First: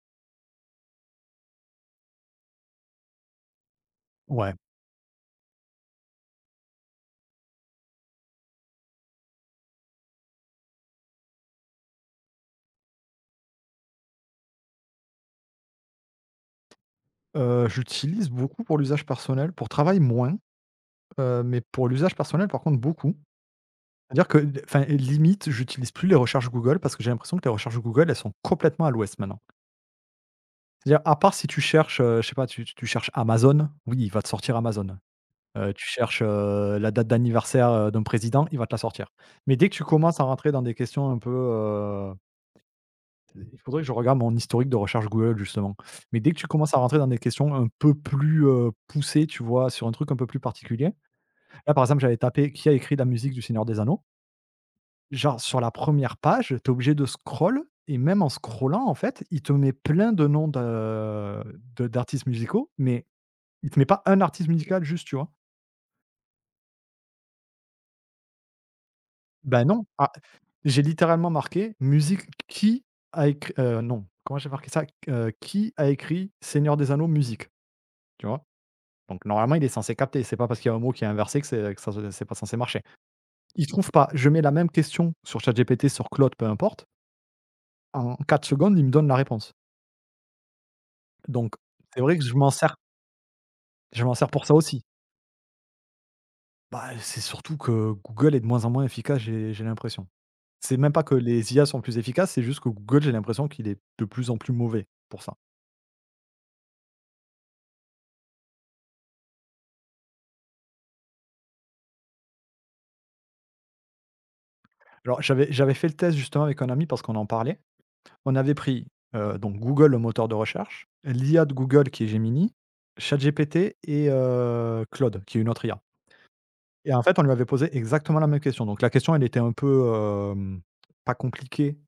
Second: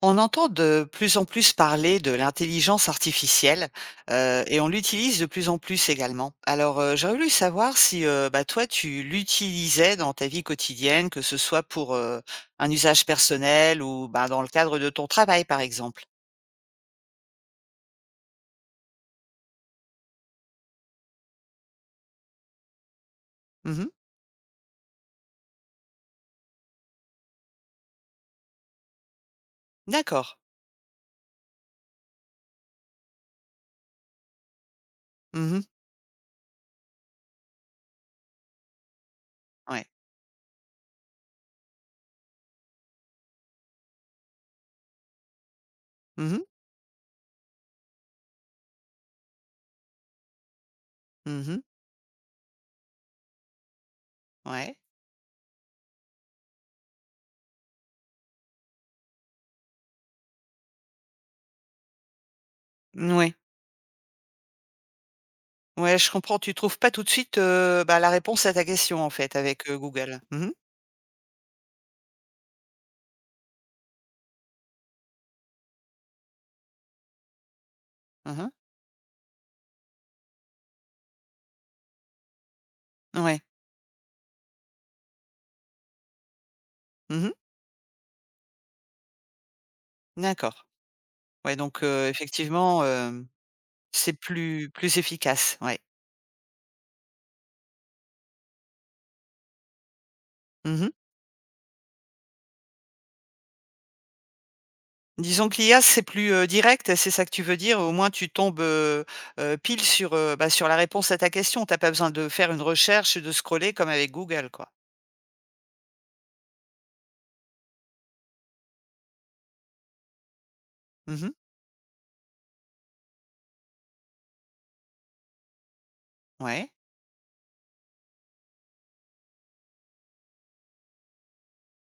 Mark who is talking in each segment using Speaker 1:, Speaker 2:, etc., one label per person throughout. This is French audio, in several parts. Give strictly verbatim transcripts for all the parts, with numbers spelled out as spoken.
Speaker 1: On entend de plus en plus parler de l'intelligence artificielle euh,
Speaker 2: Ouais.
Speaker 1: et on l'utilise de plus en plus également. Alors, euh, j'aurais voulu savoir si euh, bah, toi, tu l'utilisais dans ta vie quotidienne, que ce soit pour euh, un usage personnel ou bah, dans le cadre de ton travail, par exemple.
Speaker 2: Heu, j'utilise beaucoup pour l'usage personnel, pour travail moins, heu, mais pour l'usage personnel par contre beaucoup.
Speaker 1: Mhm.
Speaker 2: C'est-à-dire que enfin, limite, j'utilise plus les recherches Google parce que j'ai l'impression que les recherches Google, elles sont complètement à l'ouest maintenant.
Speaker 1: D'accord.
Speaker 2: C'est-à-dire à part si tu cherches, heu, je sais pas, tu tu cherches Amazon, oui, il va te sortir Amazon.
Speaker 1: Mhm.
Speaker 2: Heu, tu cherches, heu, la date d'anniversaire, heu, d'un président, il va te la sortir. Mais dès que tu
Speaker 1: Ouais.
Speaker 2: commences à rentrer dans des questions un peu, Il faudrait que je regarde mon historique de recherche Google justement. Mais dès
Speaker 1: Mhm.
Speaker 2: que tu commences à rentrer dans des questions un peu plus, heu, poussées, tu vois, sur un truc un peu plus particulier.
Speaker 1: Mhm.
Speaker 2: Là, par exemple, j'avais tapé: «Qui a écrit la musique du Seigneur des Anneaux ?»
Speaker 1: Ouais.
Speaker 2: Genre sur la première page, tu es obligé de scroll et même en scrollant, en fait, il te met plein de noms de de d'artistes musicaux, mais
Speaker 1: Ouais.
Speaker 2: il te met pas un artiste musical juste, tu vois?
Speaker 1: Ouais, je comprends. Tu trouves pas tout de suite euh, bah, la réponse à ta question, en fait,
Speaker 2: Ben
Speaker 1: avec euh,
Speaker 2: non, ah,
Speaker 1: Google. Mhm.
Speaker 2: j'ai littéralement marqué: «Musique qui a écrit» heu, non, comment j'ai marqué ça? Q «Qui a écrit Seigneur des Anneaux musique ?» tu vois?
Speaker 1: Mhm.
Speaker 2: Donc normalement, il est censé capter. C'est pas parce qu'il y a un mot qui est inversé que c'est que ça se c'est pas censé marcher.
Speaker 1: Ouais.
Speaker 2: Il trouve pas. Je mets la même question sur ChatGPT, sur Claude, peu importe.
Speaker 1: Mhm.
Speaker 2: En quatre secondes, il me donne la réponse.
Speaker 1: D'accord.
Speaker 2: Donc
Speaker 1: Ouais, donc
Speaker 2: c'est
Speaker 1: euh,
Speaker 2: vrai que je m'en sers
Speaker 1: effectivement. euh,
Speaker 2: je
Speaker 1: C'est
Speaker 2: m'en sers pour ça
Speaker 1: plus
Speaker 2: aussi.
Speaker 1: plus efficace, ouais.
Speaker 2: Bah, c'est surtout que Google est de moins en moins efficace, j'ai j'ai l'impression. C'est
Speaker 1: Mmh.
Speaker 2: même pas que les I A sont plus efficaces, c'est juste que Google, j'ai l'impression qu'il est de plus en plus mauvais pour ça.
Speaker 1: Disons que l'I A, c'est plus, heu, direct, c'est ça que tu veux dire? Au moins tu tombes, heu heu, pile sur, heu, bah, sur la réponse à ta question. T'as pas besoin de faire une recherche, et de scroller comme avec Google, quoi.
Speaker 2: Alors j'avais j'avais fait le test justement avec un ami parce qu'on en parlait. On avait pris, heu, donc Google, le moteur de recherche,
Speaker 1: Mmh.
Speaker 2: l'I A de Google qui est Gemini, ChatGPT et heu, Claude qui est une autre I A,
Speaker 1: Ouais,
Speaker 2: et en fait, on lui avait posé exactement la même question. Donc la question, elle était un peu, hem, pas compliquée,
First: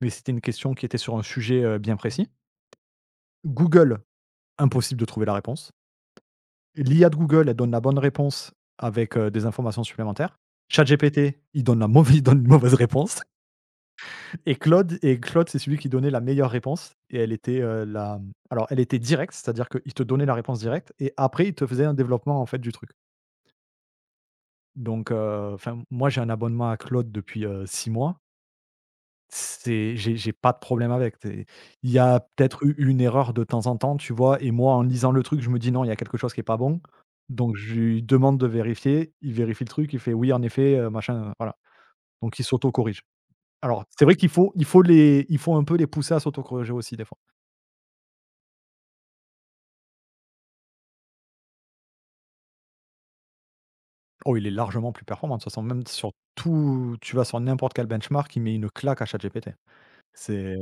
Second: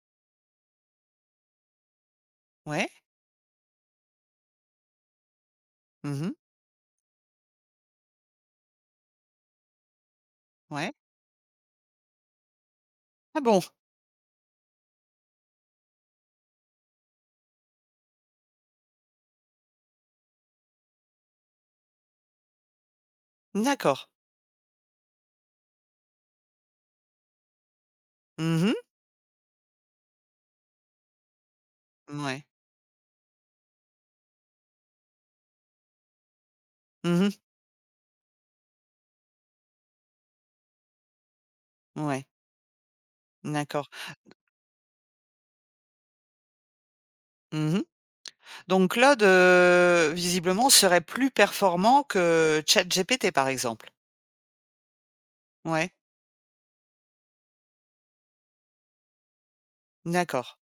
Speaker 2: mais c'était une question qui était sur un sujet, heu, bien précis.
Speaker 1: ouais.
Speaker 2: Google, impossible de trouver la réponse.
Speaker 1: Mmh.
Speaker 2: L'I A de Google, elle donne la bonne réponse avec, heu, des informations supplémentaires.
Speaker 1: Ouais.
Speaker 2: ChatGPT, il donne la mauvaise il donne une mauvaise réponse.
Speaker 1: Ah bon?
Speaker 2: Et Claude et Claude, c'est celui qui donnait la meilleure réponse et elle était, heu, la alors elle était directe, c'est-à-dire qu'il te donnait la réponse directe et après il te faisait un développement, en fait, du truc.
Speaker 1: D'accord.
Speaker 2: Donc heu, enfin, moi j'ai un abonnement à Claude depuis, heu, six mois.
Speaker 1: Mmh.
Speaker 2: C'est j'ai j'ai pas de problème avec. C'est Il y a
Speaker 1: Ouais.
Speaker 2: peut-être eu une erreur de temps en temps, tu vois? Et moi, en lisant le truc, je me dis: «Non, il y a quelque chose qui est pas bon».
Speaker 1: Mmh.
Speaker 2: Donc je lui demande de vérifier, il vérifie le truc, il fait: «Oui, en effet, heu, machin», heu, voilà.
Speaker 1: Ouais.
Speaker 2: Donc il s'auto-corrige. Alors
Speaker 1: D'accord.
Speaker 2: c'est vrai qu'il faut il faut les il faut un peu les pousser à s'auto-corriger aussi des fois.
Speaker 1: Mmh. Donc Claude, heu, visiblement serait plus performant que ChatGPT, par exemple?
Speaker 2: Oh, il est largement plus performant. De toute façon, même
Speaker 1: Ouais.
Speaker 2: sur tout tu vas sur n'importe quel benchmark, il met une claque à ChatGPT. C'est
Speaker 1: D'accord.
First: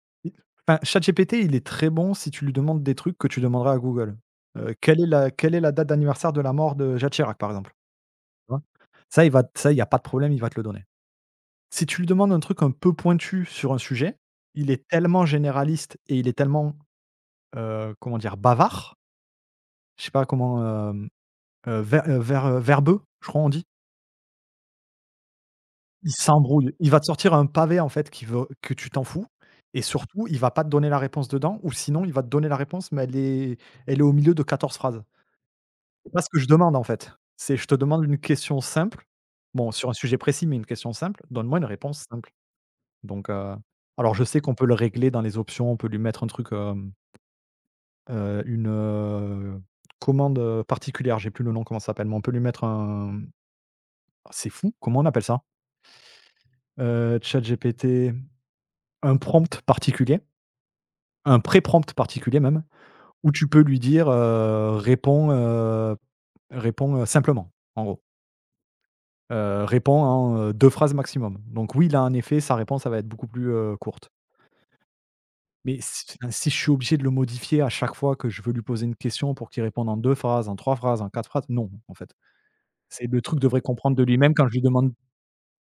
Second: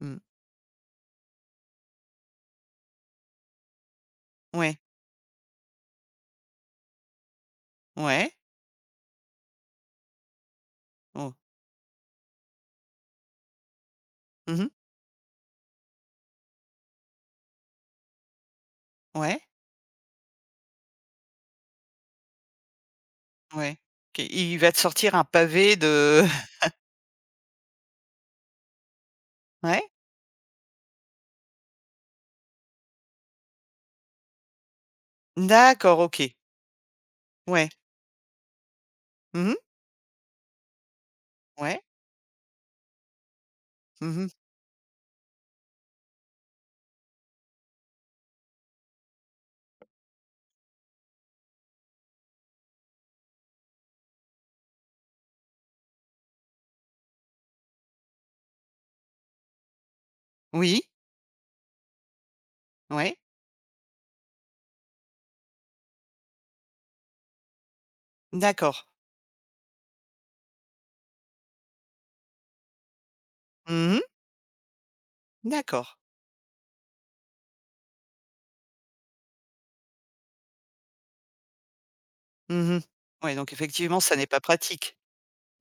Speaker 1: Mmh.
Speaker 2: i enfin, ChatGPT, il est très bon si tu lui demandes des trucs que tu demanderais à Google. Heu,
Speaker 1: Ouais.
Speaker 2: quelle est la quelle est la date d'anniversaire de la mort de Jacques Chirac, par exemple?
Speaker 1: Ouais.
Speaker 2: Tu vois? Ça, il va ça, il y a pas de problème, il va te le donner.
Speaker 1: Oh.
Speaker 2: Si tu lui demandes un truc un peu pointu sur un sujet,
Speaker 1: Mmh.
Speaker 2: il est tellement généraliste et il est tellement, heu, comment dire? Bavard,
Speaker 1: Ouais.
Speaker 2: je sais pas comment, hem, heu, ver heu, ver heu, verbeux, je crois on dit?
Speaker 1: Ouais. OK, il va te sortir un pavé
Speaker 2: Il
Speaker 1: de
Speaker 2: s'embrouille. Il va te sortir un pavé en fait qui veut que tu t'en fous
Speaker 1: ouais?
Speaker 2: et surtout il va pas te donner la réponse dedans ou sinon il va te donner la réponse mais elle est elle est au milieu de quatorze phrases.
Speaker 1: D'accord,
Speaker 2: C'est pas ce
Speaker 1: OK.
Speaker 2: que je demande en fait. C'est Je
Speaker 1: Ouais.
Speaker 2: te demande une question simple,
Speaker 1: Mhm.
Speaker 2: bon sur un sujet précis mais une question simple, donne-moi une
Speaker 1: Ouais.
Speaker 2: réponse simple. Donc heu, alors je
Speaker 1: Mhm.
Speaker 2: sais qu'on peut le régler dans les options, on peut lui mettre un truc, hem, heu, une, heu, commande, heu, particulière, j'ai plus le nom comment ça s'appelle, mais on peut lui mettre un… c'est fou, comment on appelle ça? Heu, ChatGPT, un prompt particulier.
Speaker 1: Oui.
Speaker 2: Un pré-prompt particulier même,
Speaker 1: Ouais.
Speaker 2: où tu peux lui dire, heu: «Réponds, heu, réponds, heu, simplement», en gros.
Speaker 1: D'accord.
Speaker 2: Heu, réponds en, heu, deux phrases maximum. Donc oui, là, en effet, sa réponse, ça va être beaucoup plus, heu,
Speaker 1: Mhm.
Speaker 2: courte. Mais
Speaker 1: D'accord.
Speaker 2: si enfin, si je suis obligé de le modifier à chaque fois que je veux lui poser une question pour qu'il réponde en deux phrases, en trois phrases, en quatre phrases, non, en fait.
Speaker 1: Mhm.
Speaker 2: C'est le
Speaker 1: Ouais,
Speaker 2: truc
Speaker 1: donc
Speaker 2: devrait comprendre
Speaker 1: effectivement,
Speaker 2: de
Speaker 1: ça n'est
Speaker 2: lui-même
Speaker 1: pas
Speaker 2: quand je lui demande.
Speaker 1: pratique.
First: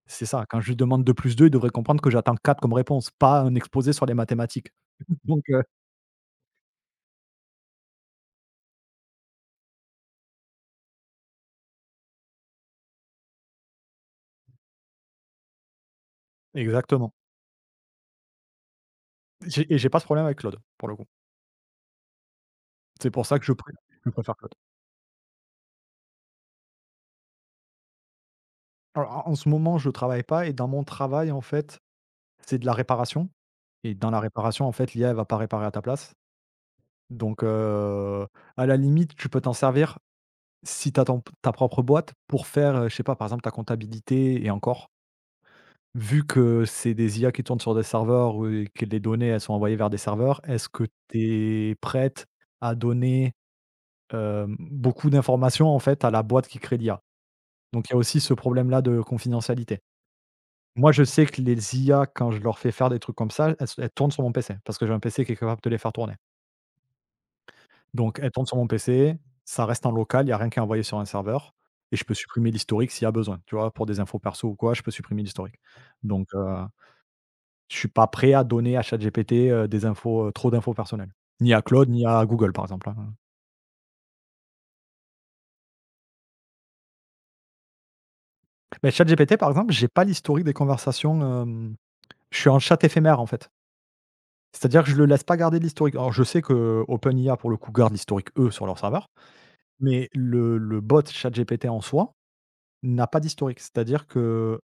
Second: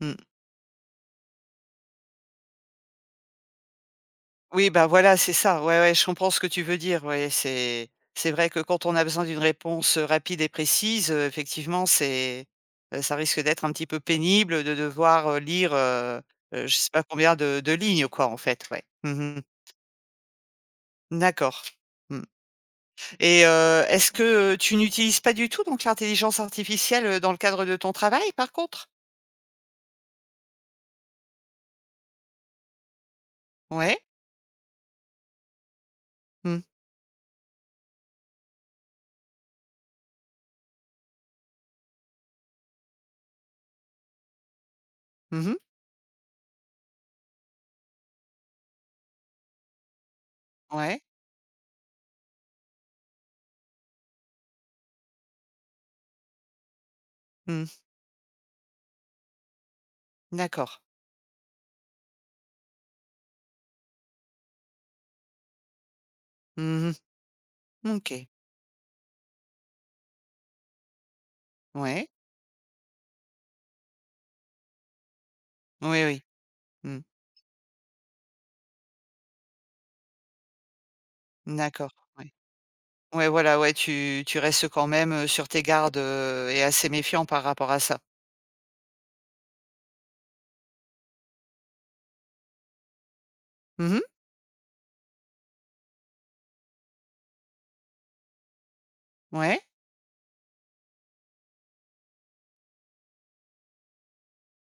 Speaker 1: Mmh.
Speaker 2: c'est ça, Quand je lui demande deux plus deux, il devrait comprendre que j'attends quatre comme réponse, pas un exposé sur les
Speaker 1: Oui,
Speaker 2: mathématiques.
Speaker 1: bah, voilà, c'est
Speaker 2: Donc
Speaker 1: ça.
Speaker 2: heu
Speaker 1: Ouais, ouais, je comprends ce que tu veux dire. Ouais, c'est c'est vrai que quand on a besoin d'une réponse, heu, rapide et précise, heu, effectivement, c'est, heu, ça risque d'être un petit peu pénible de devoir, heu, lire, heu heu, je sais pas
Speaker 2: exactement.
Speaker 1: combien de de lignes, quoi, en fait, ouais. Mhm.
Speaker 2: J'ai et j'ai pas ce problème avec Claude, pour le coup.
Speaker 1: D'accord. Mmh.
Speaker 2: C'est pour ça que
Speaker 1: Et
Speaker 2: je pré
Speaker 1: heu,
Speaker 2: je
Speaker 1: est-ce
Speaker 2: préfère
Speaker 1: que,
Speaker 2: Claude.
Speaker 1: heu, tu n'utilises pas du tout donc l'intelligence artificielle, heu, dans le cadre de ton travail par contre?
Speaker 2: Alors en en ce moment, je travaille pas, et dans mon travail, en fait, c'est de la réparation, et
Speaker 1: Ouais.
Speaker 2: dans la réparation, en fait, l'I A, elle va pas réparer à ta place.
Speaker 1: Mmh.
Speaker 2: Donc heu, à la limite, tu peux t'en servir si tu as ta propre boîte pour faire, heu, je sais pas, par exemple, ta comptabilité. Et encore,
Speaker 1: Mmh.
Speaker 2: vu que c'est des I A qui tournent sur des serveurs, heu et que les données, elles sont envoyées vers des serveurs, est-ce que
Speaker 1: Ouais.
Speaker 2: tu es prête à donner, hem, beaucoup d'informations, en fait, à la boîte qui crée l'I A?
Speaker 1: Mmh.
Speaker 2: Donc il y a aussi ce problème-là de confidentialité.
Speaker 1: D'accord.
Speaker 2: Moi, je sais que les I A, quand je leur fais faire des trucs comme ça, elles se elles tournent sur mon P C, parce que j'ai un P C qui est capable de les faire tourner.
Speaker 1: Mmh.
Speaker 2: Donc
Speaker 1: OK.
Speaker 2: elles tournent sur mon P C, ça reste en local, il y a rien qui est envoyé sur un serveur et je
Speaker 1: Ouais.
Speaker 2: peux supprimer l'historique s'il y a besoin, tu vois? Pour des infos perso ou quoi, je peux supprimer l'historique.
Speaker 1: Oui, oui.
Speaker 2: Donc heu,
Speaker 1: Mmh.
Speaker 2: je suis pas prêt à donner à ChatGPT, heu, des infos, heu, trop d'infos personnelles. Ni à Claude,
Speaker 1: D'accord.
Speaker 2: ni à
Speaker 1: Ouais.
Speaker 2: Google, par exemple, hein.
Speaker 1: Ouais, voilà, ouais, tu tu restes quand même, heu, sur tes gardes, heu et assez méfiant par rapport à ça.
Speaker 2: Mais ChatGPT, par exemple, j'ai pas l'historique des conversations, hem, je suis en chat éphémère, en fait.
Speaker 1: Mmh.
Speaker 2: C'est-à-dire que je le laisse pas garder de l'historique. Alors je sais que qu'OpenIA, pour le coup, garde l'historique, eux, sur leur serveur.
Speaker 1: Ouais.
Speaker 2: Mais le le bot ChatGPT en soi n'a pas d'historique. C'est-à-dire que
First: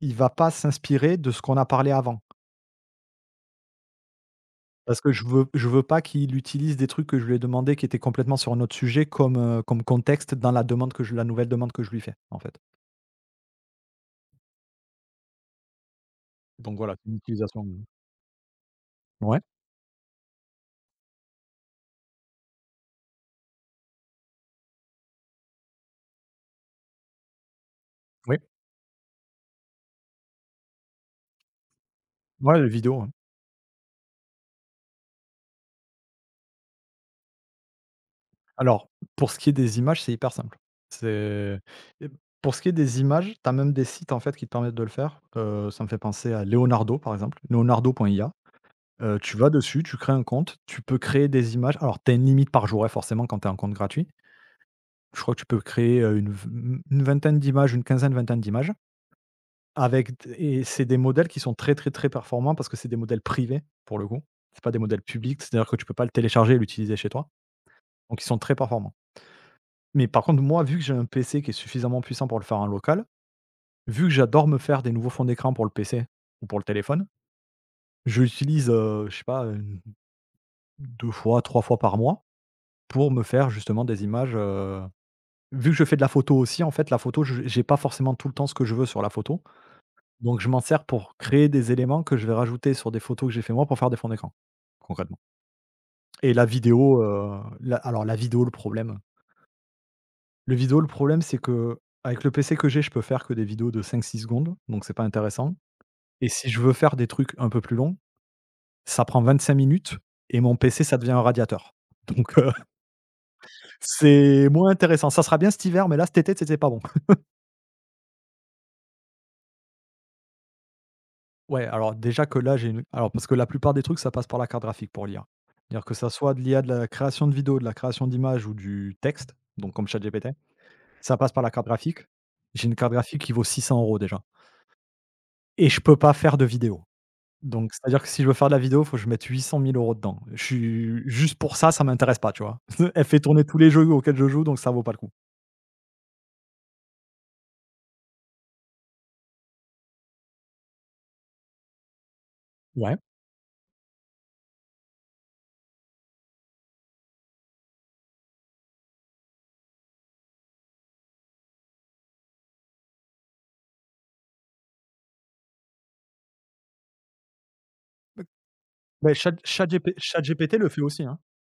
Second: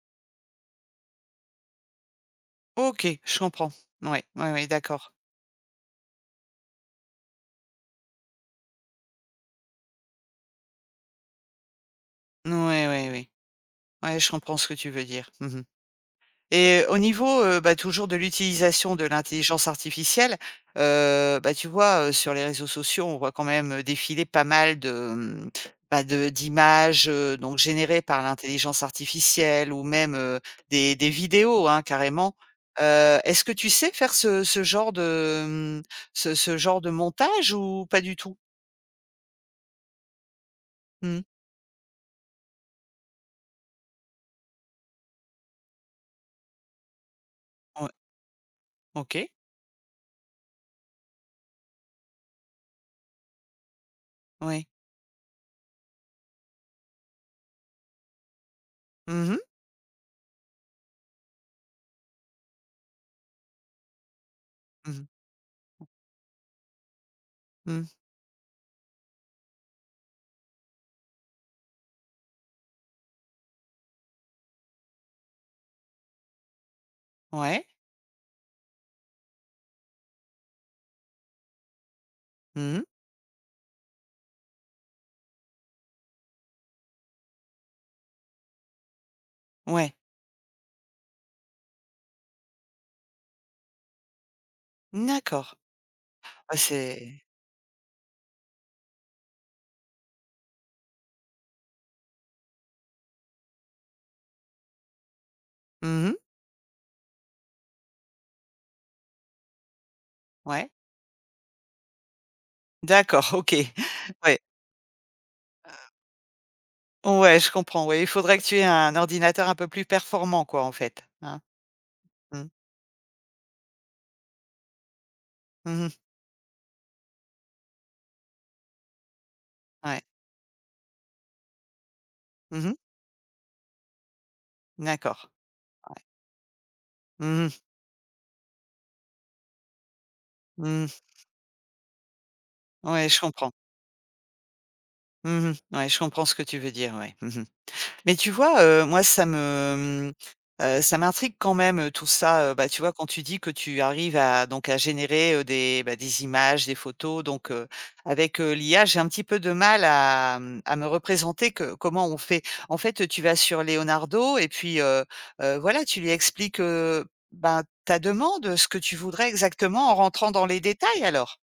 Speaker 2: il va pas s'inspirer de ce qu'on a parlé avant.
Speaker 1: OK, je comprends. Ouais, ouais, ouais,
Speaker 2: Parce que
Speaker 1: d'accord.
Speaker 2: je veux je veux pas qu'il utilise des trucs que je lui ai demandé qui étaient complètement sur un autre sujet comme, heu, comme contexte dans la demande que je la nouvelle demande que je lui fais, en
Speaker 1: Ouais,
Speaker 2: fait.
Speaker 1: ouais, ouais. Ouais, je comprends ce que tu veux dire. Mmh.
Speaker 2: Donc
Speaker 1: Et
Speaker 2: voilà,
Speaker 1: au
Speaker 2: c'est une
Speaker 1: niveau, heu,
Speaker 2: utilisation
Speaker 1: bah,
Speaker 2: mmh.
Speaker 1: toujours de l'utilisation de
Speaker 2: Ouais,
Speaker 1: l'intelligence artificielle, heu, bah, tu vois, heu, sur les réseaux sociaux, on voit quand même, heu, défiler pas mal de, mmh, bah, de d'images, heu, donc générées par
Speaker 2: oui,
Speaker 1: l'intelligence artificielle ou même, heu, des des vidéos, hein, carrément.
Speaker 2: ouais, les vidéos, ouais.
Speaker 1: Heu, est-ce que tu sais faire ce ce genre de, mmh, ce ce genre de montage ou pas du tout?
Speaker 2: Alors, pour ce qui est des images, c'est hyper simple.
Speaker 1: Mmh.
Speaker 2: C'est et Pour ce qui est des images, tu as même des sites, en fait, qui te permettent de le faire. Heu, ça me fait penser à Leonardo, par exemple,
Speaker 1: Ouais.
Speaker 2: leonardo point i a. Heu,
Speaker 1: OK.
Speaker 2: tu vas dessus, tu crées un compte, tu peux créer des images. Alors, tu as une limite par jour, hein, forcément, quand tu as un compte gratuit.
Speaker 1: Oui.
Speaker 2: Je crois que tu peux créer, heu, une v une vingtaine d'images, une quinzaine-vingtaine d'images
Speaker 1: Mmh mh.
Speaker 2: avec d et c'est des modèles qui sont très, très, très performants parce que c'est des modèles privés, pour le coup. C'est pas des
Speaker 1: Mmh
Speaker 2: modèles
Speaker 1: mh.
Speaker 2: publics, c'est-à-dire que tu peux pas le télécharger et l'utiliser chez toi,
Speaker 1: Mmh.
Speaker 2: donc ils sont très performants. Mais par contre, moi, vu que j'ai un P C qui est suffisamment puissant pour le faire en local, vu que j'adore me faire des nouveaux fonds d'écran pour le P C ou pour le téléphone,
Speaker 1: Ouais.
Speaker 2: je l'utilise, heu, je sais pas, heu, deux fois, trois fois par mois.
Speaker 1: Mmh mh.
Speaker 2: Pour me faire justement des images, heu, vu que je fais de la photo aussi, en fait, la photo, je j'ai pas forcément tout le temps ce que je veux sur la photo,
Speaker 1: Ouais.
Speaker 2: donc je m'en sers pour créer des éléments que je vais rajouter sur des photos que j'ai fait moi pour faire des fonds d'écran, concrètement.
Speaker 1: D'accord.
Speaker 2: Et la
Speaker 1: Ah,
Speaker 2: vidéo,
Speaker 1: c'est
Speaker 2: heu, la alors la vidéo, le problème le vidéo, le problème, c'est que avec le P C que j'ai, je peux faire que des vidéos de cinq six secondes, donc c'est pas intéressant.
Speaker 1: mmh mh.
Speaker 2: Et si je veux faire des trucs un peu plus longs, ça prend vingt-cinq minutes et mon
Speaker 1: Ouais.
Speaker 2: P C, ça devient un radiateur, donc heu,
Speaker 1: D'accord, OK. Ouais.
Speaker 2: c'est moins intéressant. Ça sera bien cet hiver, mais là, cet été, c'était pas bon.
Speaker 1: Ouais, je comprends, ouais, il faudrait que tu aies un ordinateur un peu plus performant, quoi, en fait, hein?
Speaker 2: Ouais, alors déjà que
Speaker 1: Mmh.
Speaker 2: là, j'ai une alors parce que la plupart des trucs, ça passe par la carte graphique pour l'I A. C'est-à-dire
Speaker 1: Mmh.
Speaker 2: que ça soit de l'I A de la création de vidéos, de la création d'images ou du texte, donc comme
Speaker 1: Ouais.
Speaker 2: ChatGPT, ça passe par la carte graphique. J'ai
Speaker 1: Mmh.
Speaker 2: une carte graphique qui vaut six cents euros déjà
Speaker 1: D'accord.
Speaker 2: et je peux pas faire de vidéo.
Speaker 1: Mmh mh.
Speaker 2: Donc c'est-à-dire que si je veux faire de la vidéo, il faut que je mette huit cent mille euros dedans. Je
Speaker 1: Mmh.
Speaker 2: suis juste pour ça, ça m'intéresse pas, tu vois? Elle
Speaker 1: Ouais, je
Speaker 2: fait tourner
Speaker 1: comprends.
Speaker 2: tous les jeux auxquels je joue, donc ça vaut pas le coup.
Speaker 1: Mmh. Ouais, je comprends ce que tu veux dire, ouais. Mmh. Mais tu vois, heu, moi ça me, mmh, ça m'intrigue quand même, heu, tout ça, heu, bah, tu vois,
Speaker 2: Ouais.
Speaker 1: quand tu dis que tu arrives à donc à générer, heu, des, bah, des images, des photos donc heu, avec, heu, l'I A, j'ai un petit peu de mal à, mmh, à me représenter que comment on fait. En fait, tu vas sur Leonardo et puis, heu heu, voilà, tu lui expliques, heu, ben, ta demande, ce que tu
Speaker 2: mais
Speaker 1: voudrais
Speaker 2: Chat
Speaker 1: exactement
Speaker 2: ChatGP
Speaker 1: en rentrant dans
Speaker 2: ChatGPT
Speaker 1: les
Speaker 2: le fait aussi,
Speaker 1: détails
Speaker 2: hein.
Speaker 1: alors?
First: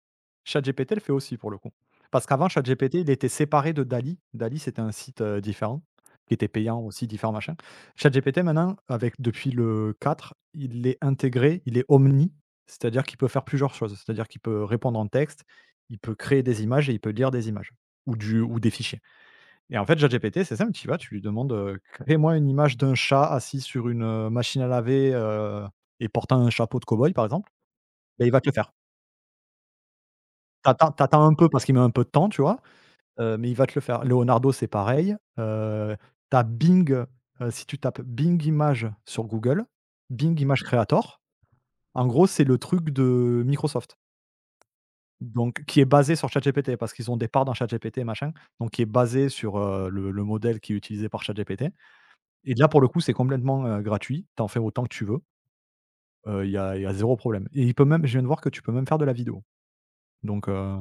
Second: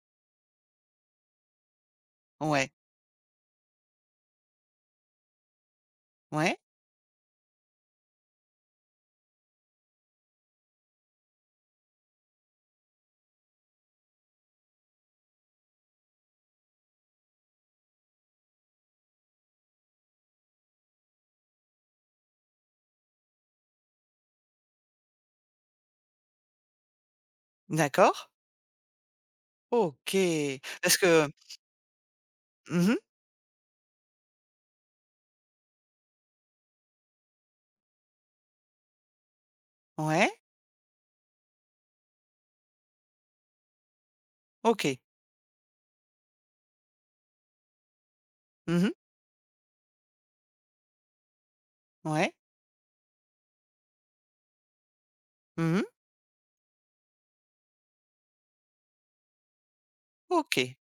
Speaker 2: ChatGPT le fait aussi pour le coup. Parce qu'avant
Speaker 1: Ouais,
Speaker 2: ChatGPT, il était séparé de DALL-E. C'était un site, heu, différent, qui était
Speaker 1: ouais,
Speaker 2: payant aussi, différents machins. ChatGPT maintenant, avec depuis le quatre il est intégré, il est omni, c'est-à-dire qu'il peut faire plusieurs choses. C'est-à-dire qu'il peut répondre en texte, il peut créer des images et il peut lire des images ou du ou des fichiers. Et en fait, ChatGPT, c'est simple, tu y vas, tu lui demandes, heu: «Crée-moi une image d'un chat assis sur une, heu, machine à laver, heu, et portant un chapeau de cow-boy», par exemple.
Speaker 1: d'accord.
Speaker 2: ben il va te le faire.
Speaker 1: OK.
Speaker 2: T'attends
Speaker 1: Parce
Speaker 2: t'attends
Speaker 1: que
Speaker 2: un peu parce qu'il met un peu de temps, tu vois?
Speaker 1: mmh
Speaker 2: Heu, mais il va te le faire. Leonardo, c'est pareil, heu, tu Bing, heu, si tu tapes Bing Images sur Google,
Speaker 1: ouais,
Speaker 2: Bing Image Creator, en gros, c'est le truc de Microsoft,
Speaker 1: OK.
Speaker 2: donc qui est basé sur ChatGPT parce qu'ils ont des parts dans ChatGPT, machin, donc qui est
Speaker 1: Mmh.
Speaker 2: basé sur, heu, le le modèle qui est utilisé par ChatGPT.
Speaker 1: Ouais.
Speaker 2: Et là, pour le coup, c'est complètement, heu, gratuit. T'en fais autant que tu veux.
Speaker 1: Mmh.
Speaker 2: Euh, il y a il y a zéro problème et il peut même je viens de voir que tu peux même faire de la vidéo, donc
Speaker 1: OK.
Speaker 2: heu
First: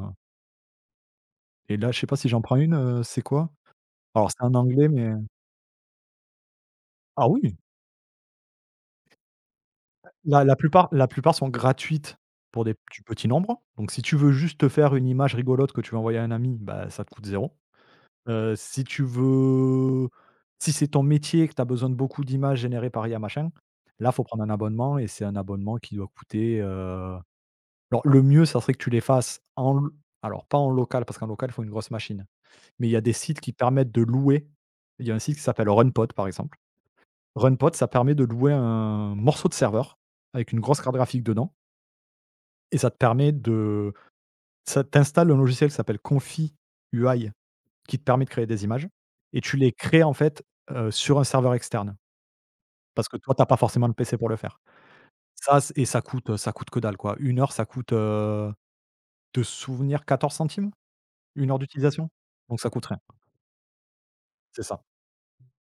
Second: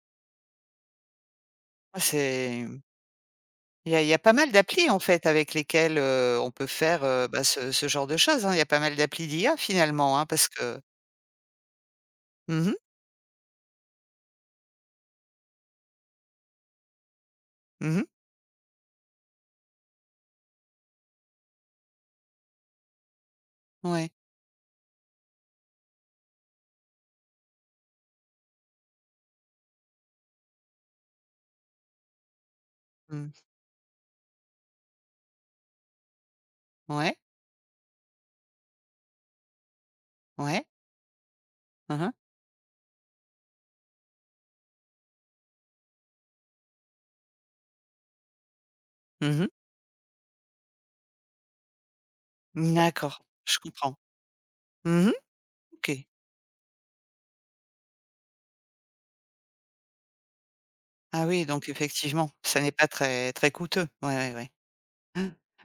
Speaker 2: et là,
Speaker 1: Ah
Speaker 2: je sais pas si j'en prends
Speaker 1: c'est
Speaker 2: une, heu, c'est quoi?
Speaker 1: il y a il y a
Speaker 2: Alors,
Speaker 1: pas
Speaker 2: c'est
Speaker 1: mal
Speaker 2: en anglais,
Speaker 1: d'applis, en
Speaker 2: mais
Speaker 1: fait, avec lesquelles, heu, on peut faire, heu,
Speaker 2: ah
Speaker 1: bah,
Speaker 2: oui!
Speaker 1: ce ce genre de choses, hein. Il y a pas mal d'applis d'I A finalement, hein,
Speaker 2: La
Speaker 1: parce
Speaker 2: la
Speaker 1: que
Speaker 2: plupart la plupart sont gratuites pour
Speaker 1: mmh mh,
Speaker 2: des du petit nombre. Donc si tu veux juste te faire une image rigolote que tu veux envoyer à un ami, bah, ça te coûte zéro.
Speaker 1: mmh
Speaker 2: Heu, si tu veux Si c'est ton métier et que tu as besoin de beaucoup d'images générées par I A machin,
Speaker 1: ouais,
Speaker 2: là, faut prendre un abonnement et c'est un abonnement qui doit coûter, heu alors le mieux, ça serait que tu les fasses en l alors pas en local parce qu'en local, il faut une grosse machine. Mais il y a des sites
Speaker 1: mmh,
Speaker 2: qui permettent de louer. Il y a un site qui s'appelle RunPod, par exemple.
Speaker 1: ouais,
Speaker 2: RunPod, ça permet de louer un morceau de serveur avec une
Speaker 1: ouais.
Speaker 2: grosse carte graphique dedans.
Speaker 1: Mmh mh,
Speaker 2: Et ça te permet de Ça t'installe un logiciel qui s'appelle Confi U I, qui te permet de créer des images et
Speaker 1: mmh.
Speaker 2: tu les crées, en fait, heu, sur un serveur externe. Parce que
Speaker 1: D'accord,
Speaker 2: toi, t'as pas
Speaker 1: je
Speaker 2: forcément le
Speaker 1: comprends.
Speaker 2: P C pour le faire.
Speaker 1: Mmh.
Speaker 2: Ça c et ça
Speaker 1: OK.
Speaker 2: coûte, ça coûte que dalle, quoi. Une heure, ça coûte, heu, de souvenir quatorze centimes?
Speaker 1: Ah oui,
Speaker 2: Une heure
Speaker 1: donc
Speaker 2: d'utilisation?
Speaker 1: effectivement,
Speaker 2: Donc
Speaker 1: ça
Speaker 2: ça
Speaker 1: n'est
Speaker 2: coûte
Speaker 1: pas
Speaker 2: rien.
Speaker 1: très très coûteux. Ouais, ouais, ouais.
Speaker 2: C'est ça.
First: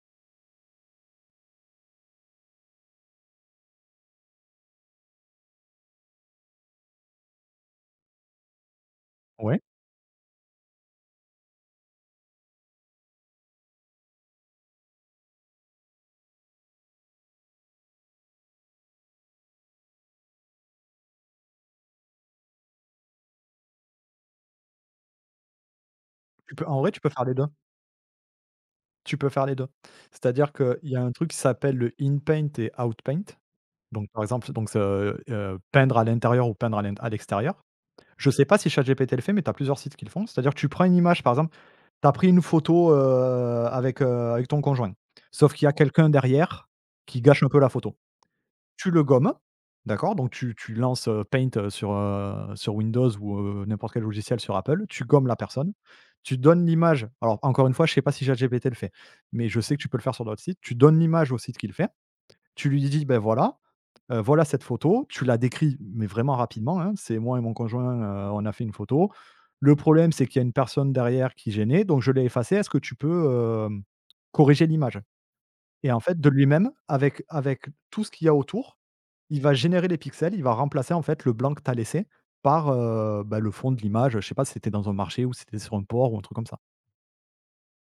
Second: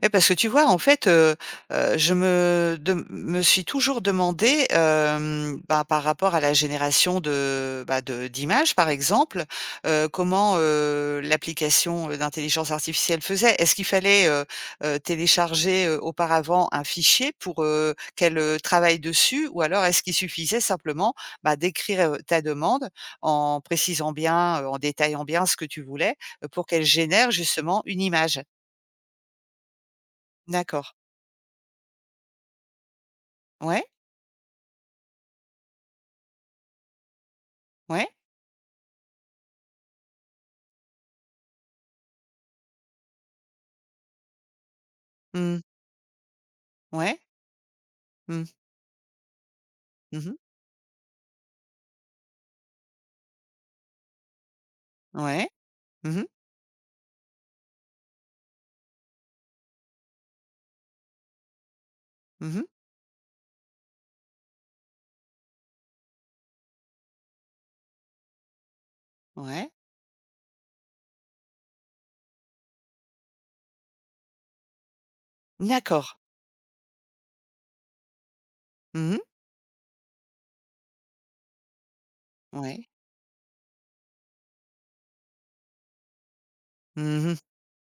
Speaker 1: Ouais, parce que tu vois, en fait, heu heu, je me dem me suis toujours demandé, hem, bah, par rapport à la génération de, bah, de d'images, par exemple,
Speaker 2: Ouais.
Speaker 1: heu, comment, heu, l'application, euh, d'intelligence artificielle faisait. Est-ce qu'il fallait, heu heu, télécharger, heu, auparavant un fichier pour, heu, qu'elle, heu, travaille dessus? Ou alors est-ce qu'il suffisait simplement, bah, d'écrire, heu, ta demande en précisant bien, heu, en détaillant bien ce que tu voulais, heu,
Speaker 2: Tu
Speaker 1: pour
Speaker 2: peux en
Speaker 1: qu'elle
Speaker 2: vrai, tu peux faire
Speaker 1: génère
Speaker 2: les deux.
Speaker 1: justement une image?
Speaker 2: Tu peux faire les deux C'est-à-dire qu'il
Speaker 1: D'accord.
Speaker 2: y a un truc qui s'appelle le in paint et out paint.
Speaker 1: Ouais.
Speaker 2: Donc par exemple, donc c'est, heu heu, peindre à l'intérieur ou peindre à l'int à l'extérieur.
Speaker 1: Ouais.
Speaker 2: Je sais pas si ChatGPT le fait, mais tu as plusieurs sites qui le font. C'est-à-dire que tu prends une image, par exemple, tu as pris une photo, heu, avec, heu, avec ton conjoint. Sauf
Speaker 1: Mmh.
Speaker 2: qu'il y a quelqu'un derrière
Speaker 1: Ouais.
Speaker 2: qui gâche un peu la photo.
Speaker 1: Mmh.
Speaker 2: Tu le gommes, d'accord? Donc
Speaker 1: Mhm.
Speaker 2: tu tu lances, heu, Paint, heu, sur, heu, sur Windows ou, heu, n'importe quel logiciel sur Apple. Tu gommes la
Speaker 1: Ouais.
Speaker 2: personne.
Speaker 1: Mhm. Mhm.
Speaker 2: Tu donnes l'image, alors encore une fois, je sais pas si ChatGPT le fait, mais je sais que tu peux le faire sur d'autres sites. Tu donnes l'image au site qui le fait. Tu lui dis: «Ben voilà, heu, voilà cette photo». Tu la décris, mais vraiment rapidement, hein. C'est moi et mon conjoint, heu, on a fait une photo.
Speaker 1: Ouais.
Speaker 2: Le problème, c'est qu'il y a une personne derrière qui gênait, donc je l'ai effacée. Est-ce que tu peux, hem, corriger l'image? Et en
Speaker 1: D'accord.
Speaker 2: fait, de lui-même, avec avec tout ce qu'il y a autour,
Speaker 1: Mhm.
Speaker 2: il va générer les pixels, il va remplacer, en fait, le blanc que tu as laissé par,
Speaker 1: Ouais.
Speaker 2: heu, bah, le fond de l'image. Je sais pas si c'était dans un marché ou si c'était sur un port ou un truc comme ça.
Speaker 1: Mhm.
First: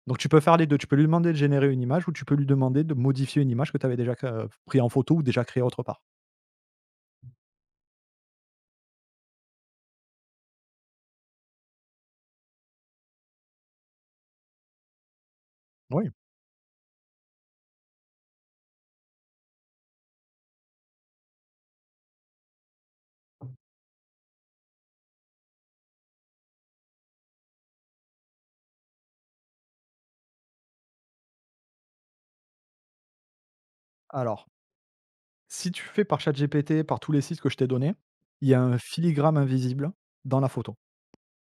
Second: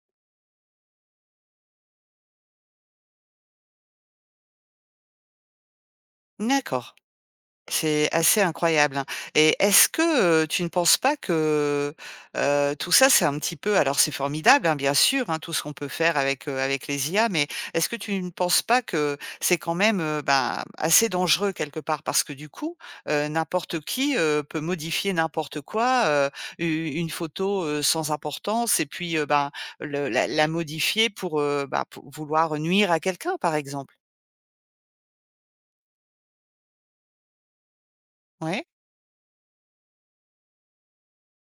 Speaker 2: Donc tu peux faire les deux. Tu peux lui demander de générer une image ou tu peux lui demander de modifier une image que tu avais déjà c pris en photo ou déjà créée autre part.
Speaker 1: D'accord. C'est assez incroyable, hein. Et est-ce que, heu, tu ne penses pas que, heu, tout ça, c'est un petit peu alors c'est formidable, hein, bien sûr, hein, tout ce qu'on peut
Speaker 2: Oui.
Speaker 1: faire avec, heu, avec les I A, mais est-ce que tu ne penses pas que c'est quand même, heu, ben, assez dangereux quelque part? Parce que du coup, heu, n'importe qui, heu, peut modifier n'importe quoi, heu, u une photo, heu, sans importance et puis, heu, ben, le la la modifier pour, heu, bah, pour vouloir nuire à quelqu'un, par exemple?
Speaker 2: Alors, si tu fais par ChatGPT, par tous les sites que je t'ai donnés, il y a
Speaker 1: Ouais?
Speaker 2: un filigrane invisible dans la photo,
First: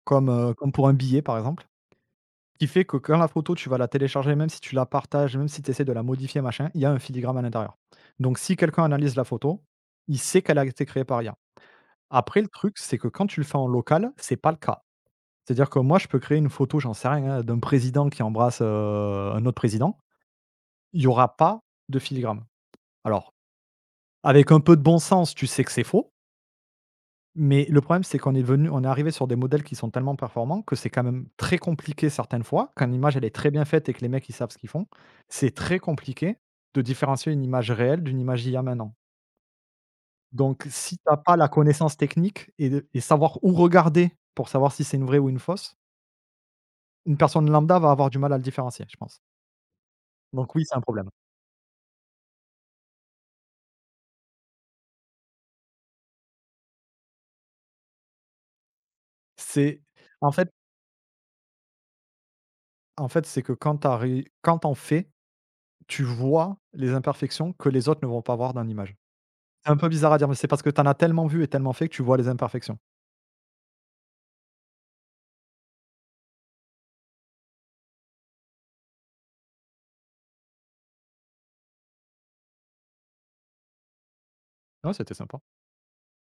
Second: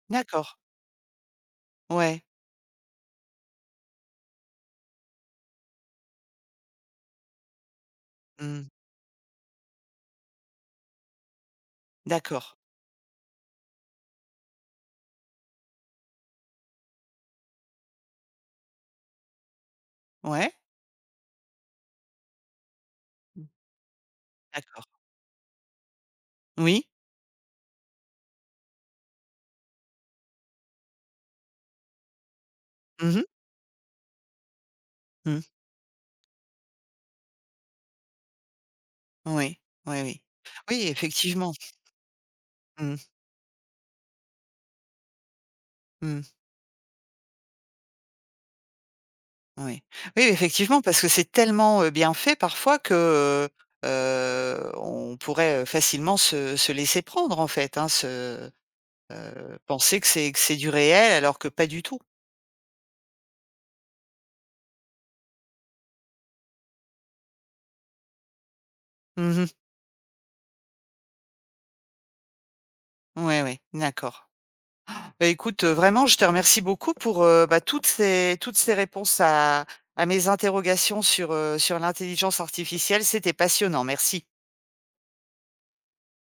Speaker 2: comme, heu,
Speaker 1: D'accord.
Speaker 2: comme pour un billet, par exemple.
Speaker 1: Ouais.
Speaker 2: Qui fait que quand la photo, tu vas la télécharger, même si tu la partages, même si tu essaies de la modifier, machin, il y a un filigrane à l'intérieur. Donc si
Speaker 1: Mmh.
Speaker 2: quelqu'un analyse la photo, il sait qu'elle a été créée par I A. Après, le
Speaker 1: D'accord.
Speaker 2: truc, c'est que quand tu le fais en local, c'est pas le cas. C'est-à-dire que moi, je peux créer une photo, j'en sais rien, hein, d'un président qui embrasse euh, un autre président.
Speaker 1: Ouais.
Speaker 2: Il n'y aura pas de filigrane. Alors,
Speaker 1: Mmh.
Speaker 2: avec un peu de
Speaker 1: D'accord.
Speaker 2: bon sens, tu sais que c'est faux.
Speaker 1: Oui.
Speaker 2: Mais le problème, c'est qu'on est venu, on est arrivé sur des modèles qui sont tellement performants que c'est quand même très compliqué certaines fois, quand
Speaker 1: Mmh
Speaker 2: l'image
Speaker 1: mh.
Speaker 2: elle est très bien faite et que les mecs ils savent ce qu'ils font,
Speaker 1: Mmh.
Speaker 2: c'est très compliqué de différencier une image réelle d'une image d'il y a maintenant.
Speaker 1: Oui. Oui, oui.
Speaker 2: Donc
Speaker 1: Oui,
Speaker 2: si t'as pas la
Speaker 1: effectivement.
Speaker 2: connaissance technique et de et
Speaker 1: Mmh.
Speaker 2: savoir où regarder pour savoir si c'est une vraie ou une fausse,
Speaker 1: Mmh.
Speaker 2: une personne lambda va avoir du mal à le différencier, je pense.
Speaker 1: Oui. Oui,
Speaker 2: Donc oui, c'est
Speaker 1: effectivement,
Speaker 2: un
Speaker 1: parce que
Speaker 2: problème.
Speaker 1: c'est tellement, heu, bien fait parfois que, heu on pourrait, heu, facilement se se laisser prendre en fait, hein, se heu,
Speaker 2: C'est
Speaker 1: penser que
Speaker 2: en
Speaker 1: c'est que
Speaker 2: fait
Speaker 1: c'est du réel alors que pas du tout.
Speaker 2: En fait, c'est que quand tu ré quand tu fais, tu vois les imperfections que les autres ne vont pas voir dans l'image.
Speaker 1: Mmh. Oui.
Speaker 2: C'est un peu bizarre à dire, mais c'est parce que tu en as tellement vu et tellement fait que tu vois les imperfections.
Speaker 1: Ouais, ouais, d'accord. Bah, écoute, heu, vraiment, je te remercie beaucoup pour, heu, bah, toutes ces toutes ces réponses à à mes interrogations sur, heu, sur l'intelligence artificielle. C'était passionnant. Merci.
Speaker 2: Ouais, c'était sympa.